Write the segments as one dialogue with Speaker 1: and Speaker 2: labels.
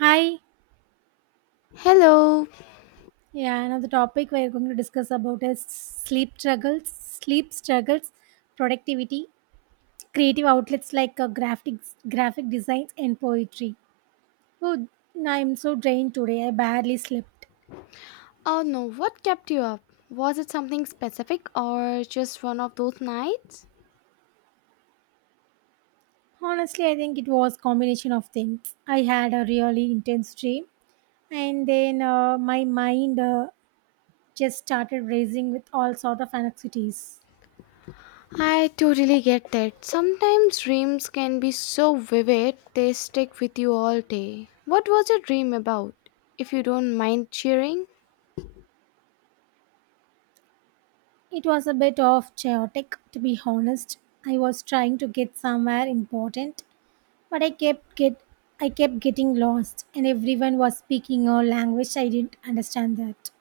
Speaker 1: Hi.
Speaker 2: Hello.
Speaker 1: Yeah, another topic we're going to discuss about is sleep struggles, productivity, creative outlets like graphics, graphic designs, and poetry. Oh, I'm so drained today. I barely slept.
Speaker 2: Oh no, what kept you up? Was it something specific or just one of those nights?
Speaker 1: Honestly, I think it was combination of things. I had a really intense dream, and then my mind, just started racing with all sort of anxieties.
Speaker 2: I totally get that. Sometimes dreams can be so vivid, they stick with you all day. What was your dream about? If you don't mind sharing?
Speaker 1: It was a bit of chaotic, to be honest. I was trying to get somewhere important, But I kept get I kept getting lost and everyone was speaking a language I didn't understand that.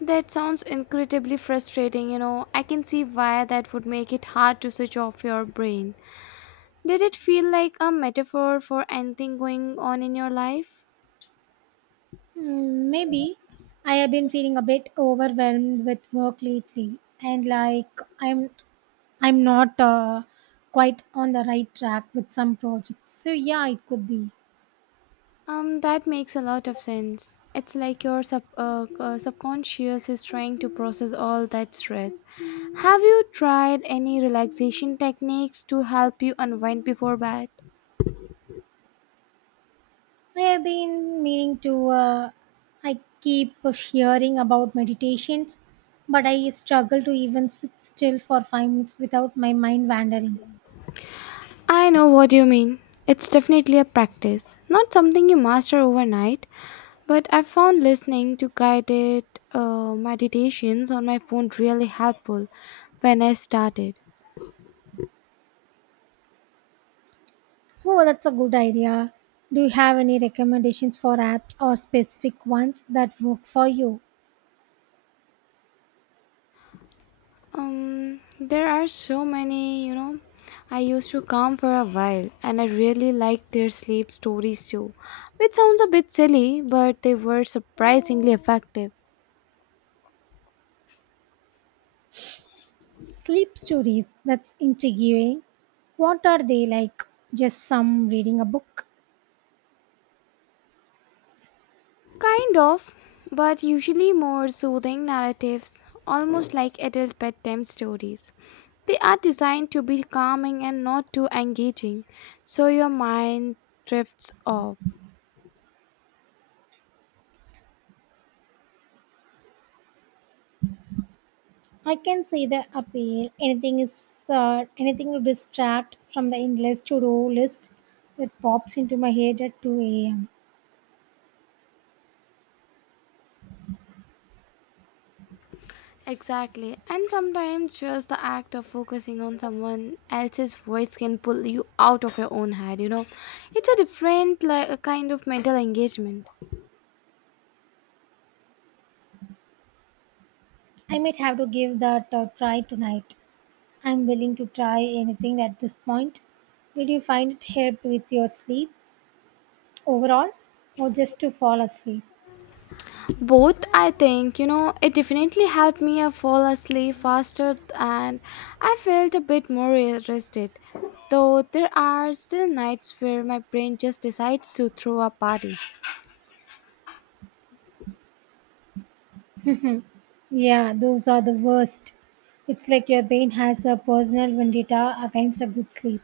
Speaker 2: That sounds incredibly frustrating, you know. I can see why that would make it hard to switch off your brain. Did it feel like a metaphor for anything going on in your life?
Speaker 1: Hmm, maybe I have been feeling a bit overwhelmed with work lately and like I'm not quite on the right track with some projects. So yeah, it could be.
Speaker 2: That makes a lot of sense. It's like your subconscious is trying to process all that stress. Have you tried any relaxation techniques to help you unwind before bed?
Speaker 1: I have been meaning to. I keep hearing about meditations, but I struggle to even sit still for 5 minutes without my mind wandering.
Speaker 2: I know what you mean. It's definitely a practice, not something you master overnight, but I've found listening to guided meditations on my phone really helpful when I started.
Speaker 1: Oh, that's a good idea. Do you have any recommendations for apps or specific ones that work for you?
Speaker 2: There are so many, you know. I used to come for a while and I really liked their sleep stories too, which sounds a bit silly, but they were surprisingly effective.
Speaker 1: Sleep stories, that's intriguing. What are they like? Just some reading a book?
Speaker 2: Kind of, but usually more soothing narratives, almost like adult bedtime stories. They are designed to be calming and not too engaging, so your mind drifts off.
Speaker 1: I can see the appeal. Anything is anything to distract from the endless to-do list that pops into my head at 2 a.m.
Speaker 2: Exactly. And sometimes just the act of focusing on someone else's voice can pull you out of your own head, you know. It's a different like a kind of mental engagement.
Speaker 1: I might have to give that a try tonight. I'm willing to try anything at this point. Did you find it helped with your sleep? Overall, or just to fall asleep.
Speaker 2: Both I think, you know, it definitely helped me fall asleep faster and I felt a bit more rested. Though there are still nights where my brain just decides to throw a party.
Speaker 1: Yeah, those are the worst. It's like your brain has a personal vendetta against a good sleep.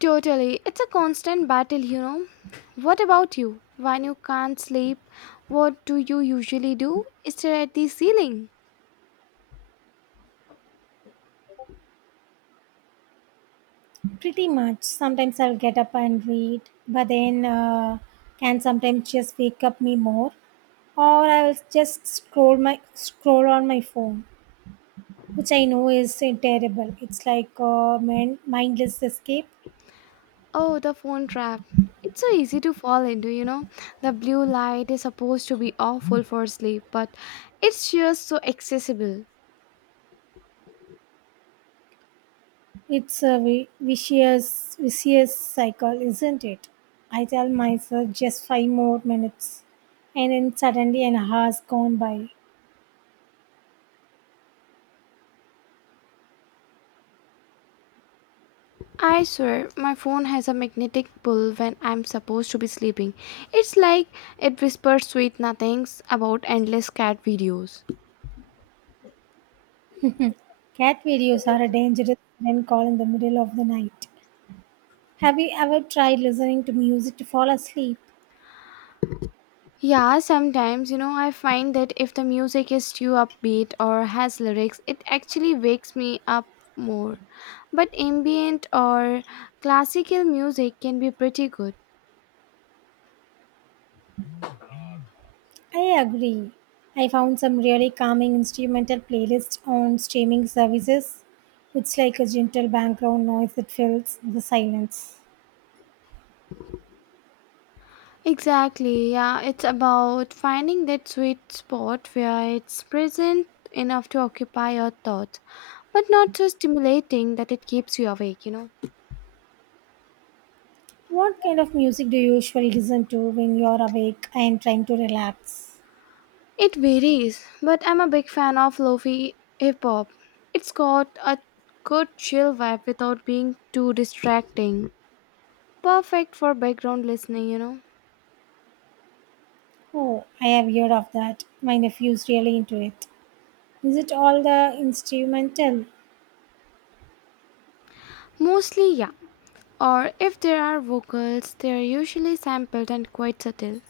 Speaker 2: Totally. It's a constant battle, you know. What about you? When you can't sleep, what do you usually do? Stare at the ceiling.
Speaker 1: Pretty much. Sometimes I'll get up and read, but then can sometimes just wake up me more, or I'll just scroll my scroll on my phone, which I know is terrible. It's like a mindless escape.
Speaker 2: Oh, the phone trap. It's so easy to fall into, you know. The blue light is supposed to be awful for sleep, but it's just so accessible.
Speaker 1: It's a vicious cycle, isn't it? I tell myself just five more minutes, and then suddenly an hour's gone by.
Speaker 2: I swear, my phone has a magnetic pull when I'm supposed to be sleeping. It's like it whispers sweet nothings about endless cat videos.
Speaker 1: Cat videos are a dangerous friend call in the middle of the night. Have you ever tried listening to music to fall asleep?
Speaker 2: Yeah, sometimes, you know, I find that if the music is too upbeat or has lyrics, it actually wakes me up more. But ambient or classical music can be pretty good.
Speaker 1: I agree. I found some really calming instrumental playlists on streaming services. It's like a gentle background noise that fills the silence.
Speaker 2: Exactly, yeah, it's about finding that sweet spot where it's present enough to occupy your thoughts, but not so stimulating that it keeps you awake, you know.
Speaker 1: What kind of music do you usually listen to when you're awake and trying to relax?
Speaker 2: It varies, but I'm a big fan of lofi hip hop. It's got a good chill vibe without being too distracting. Perfect for background listening, you know.
Speaker 1: Oh, I have heard of that. My nephew's really into it. Is it all the instrumental?
Speaker 2: Mostly, yeah. Or if there are vocals, they are usually sampled and quite subtle.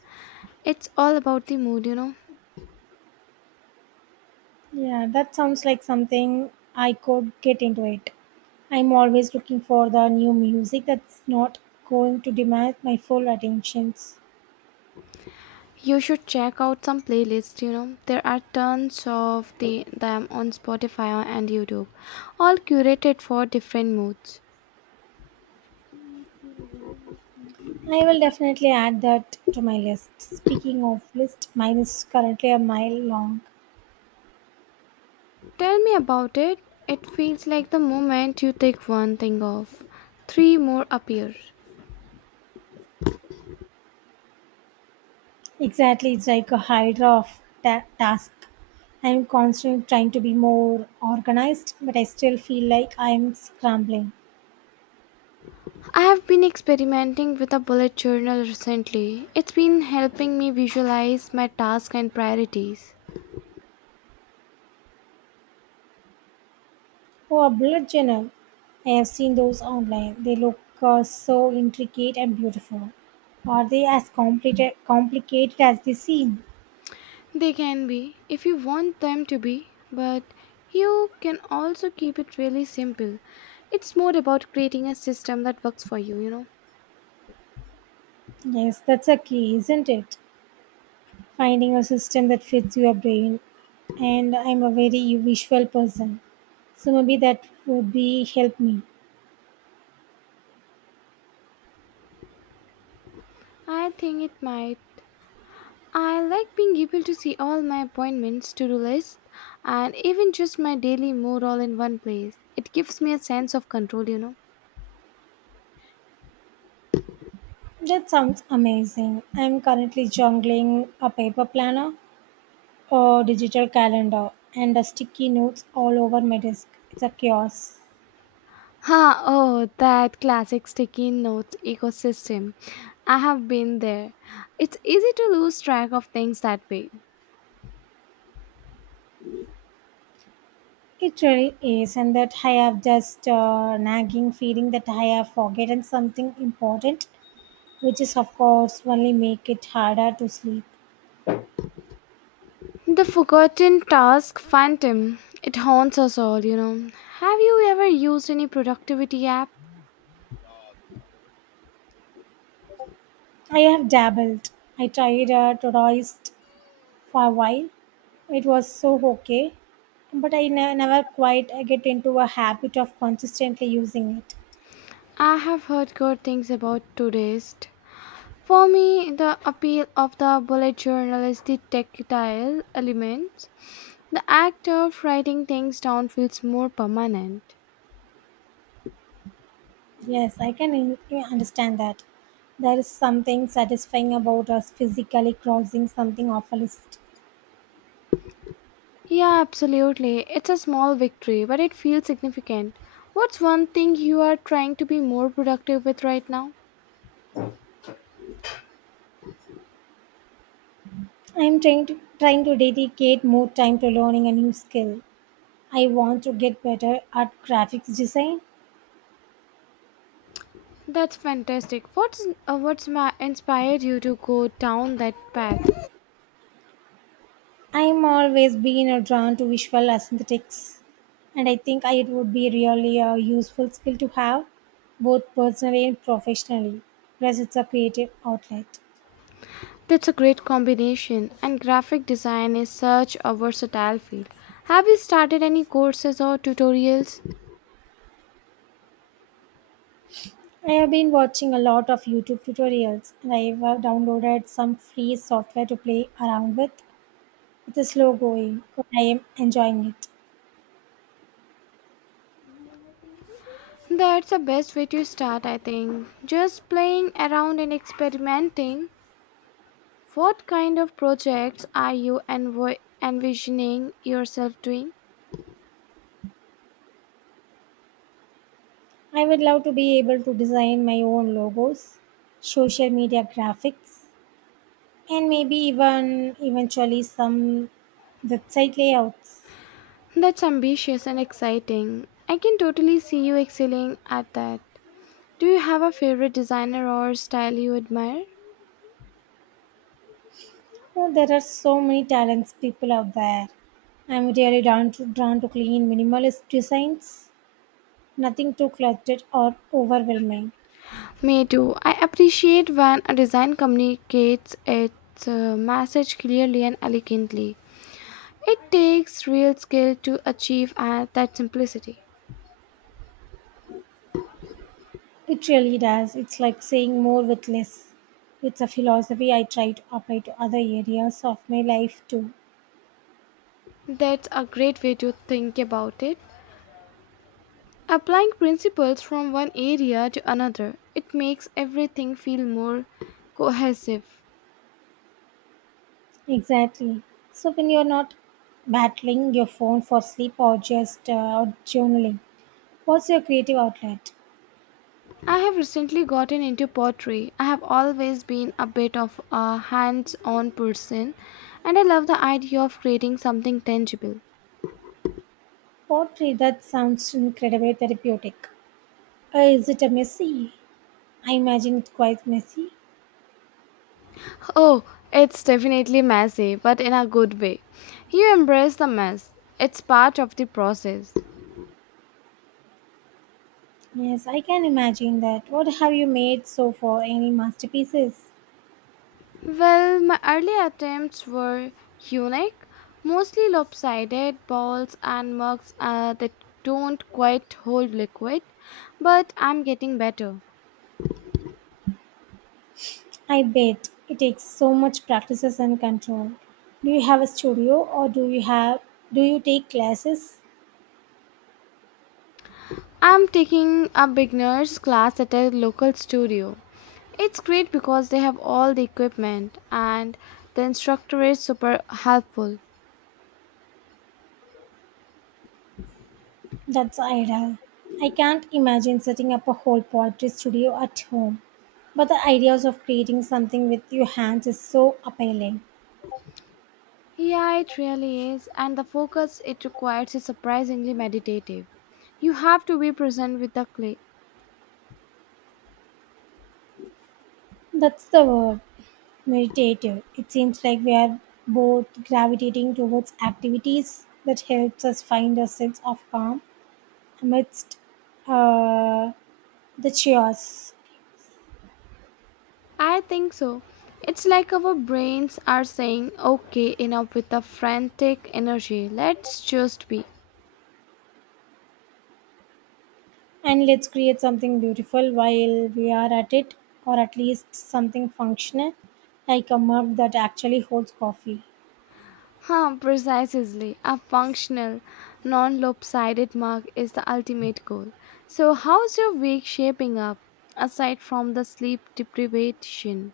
Speaker 2: It's all about the mood, you know.
Speaker 1: Yeah, that sounds like something I could get into it. I'm always looking for the new music that's not going to demand my full attentions.
Speaker 2: You should check out some playlists, you know. There are tons of them on Spotify and YouTube, all curated for different moods.
Speaker 1: I will definitely add that to my list. Speaking of list, mine is currently a mile long.
Speaker 2: Tell me about it. It feels like the moment you take one thing off, three more appear.
Speaker 1: Exactly, it's like a hydra of task. I'm constantly trying to be more organized, but I still feel like I'm scrambling.
Speaker 2: I have been experimenting with a bullet journal recently. It's been helping me visualize my tasks and priorities.
Speaker 1: Oh, a blood journal. I have seen those online. They look so intricate and beautiful. Are they as complicated as they seem?
Speaker 2: They can be, if you want them to be, but you can also keep it really simple. It's more about creating a system that works for you, you know.
Speaker 1: Yes, that's a key, isn't it? Finding a system that fits your brain. And I'm a very visual person, so maybe that would be help me.
Speaker 2: I think it might I like being able to see all my appointments, to do lists, and even just my daily mood all in one place. It gives me a sense of control, you know.
Speaker 1: That sounds amazing. I'm currently juggling a paper planner, a digital calendar, and a sticky notes all over my desk. It's a chaos.
Speaker 2: Ha, oh, that classic sticky notes ecosystem. I have been there. It's easy to lose track of things that way.
Speaker 1: It really is, and that I have just nagging feeling that I have forgotten something important, which is of course only make it harder to sleep.
Speaker 2: The forgotten task phantom. It haunts us all, you know. Have you ever used any productivity app?
Speaker 1: I have dabbled. I tried Todoist for a while. It was so okay, but I never quite get into a habit of consistently using it.
Speaker 2: I have heard good things about Todoist. For me, the appeal of the bullet journal is the tactile element. The act of writing things down feels more permanent.
Speaker 1: Yes, I can understand that. There is something satisfying about us physically crossing something off a list.
Speaker 2: Yeah, absolutely. It's a small victory, but it feels significant. What's one thing you are trying to be more productive with right now?
Speaker 1: I am trying to dedicate more time to learning a new skill. I want to get better at graphics design.
Speaker 2: That's fantastic. What's inspired you to go down that path?
Speaker 1: I am always been drawn to visual aesthetics, and I think it would be really a useful skill to have, both personally and professionally. Plus, it's a creative outlet.
Speaker 2: That's a great combination, and graphic design is such a versatile field. Have you started any courses or tutorials?
Speaker 1: I have been watching a lot of YouTube tutorials and I have downloaded some free software to play around with. It is slow going, but I am enjoying it.
Speaker 2: That's the best way to start, I think. Just playing around and experimenting. What kind of projects are you envisioning yourself doing?
Speaker 1: I would love to be able to design my own logos, social media graphics, and maybe even eventually some website layouts.
Speaker 2: That's ambitious and exciting. I can totally see you excelling at that. Do you have a favorite designer or style you admire?
Speaker 1: Oh, there are so many talents people out there. I'm really drawn to clean minimalist designs, nothing too cluttered or overwhelming.
Speaker 2: Me too. I appreciate when a design communicates its message clearly and elegantly. It takes real skill to achieve that simplicity.
Speaker 1: It really does. It's like saying more with less. It's a philosophy I try to apply to other areas of my life too.
Speaker 2: That's a great way to think about it. Applying principles from one area to another, it makes everything feel more cohesive.
Speaker 1: Exactly. So when you're not battling your phone for sleep or just out journaling, what's your creative outlet?
Speaker 2: I have recently gotten into pottery. I have always been a bit of a hands on person, and I love the idea of creating something tangible.
Speaker 1: Pottery, that sounds incredibly therapeutic. Is it a messy? I imagine it's quite messy.
Speaker 2: Oh, it's definitely messy, but in a good way. You embrace the mess, it's part of the process.
Speaker 1: Yes, I can imagine that. What have you made so far? Any masterpieces?
Speaker 2: Well, my early attempts were unique, mostly lopsided balls and mugs that don't quite hold liquid, but I'm getting better.
Speaker 1: I bet it takes so much practices and control. Do you have a studio or do you take classes?
Speaker 2: I'm taking a beginner's class at a local studio. It's great because they have all the equipment and the instructor is super helpful.
Speaker 1: That's ideal. I can't imagine setting up a whole poetry studio at home. But the ideas of creating something with your hands is so appealing.
Speaker 2: Yeah, it really is, and the focus it requires is surprisingly meditative. You have to be present with the clay
Speaker 1: That's the word, meditative. It seems like we are both gravitating towards activities that helps us find a sense of calm amidst uh, the chaos.
Speaker 2: I think so. It's like our brains are saying, okay, enough with the frantic energy, let's just be.
Speaker 1: And let's create something beautiful while we are at it, or at least something functional, like a mug that actually holds coffee.
Speaker 2: Huh, precisely. A functional, non lopsided mark is the ultimate goal. So, how's your week shaping up aside from the sleep deprivation?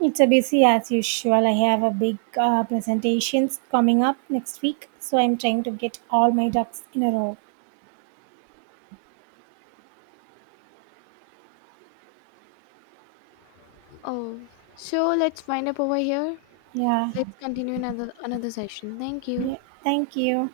Speaker 1: It's a busy as usual. I have a big presentations coming up next week, so I'm trying to get all my ducks in a row.
Speaker 2: Oh, so let's wind up over here.
Speaker 1: Yeah,
Speaker 2: Let's continue another session. Thank you.
Speaker 1: yeah. Thank you.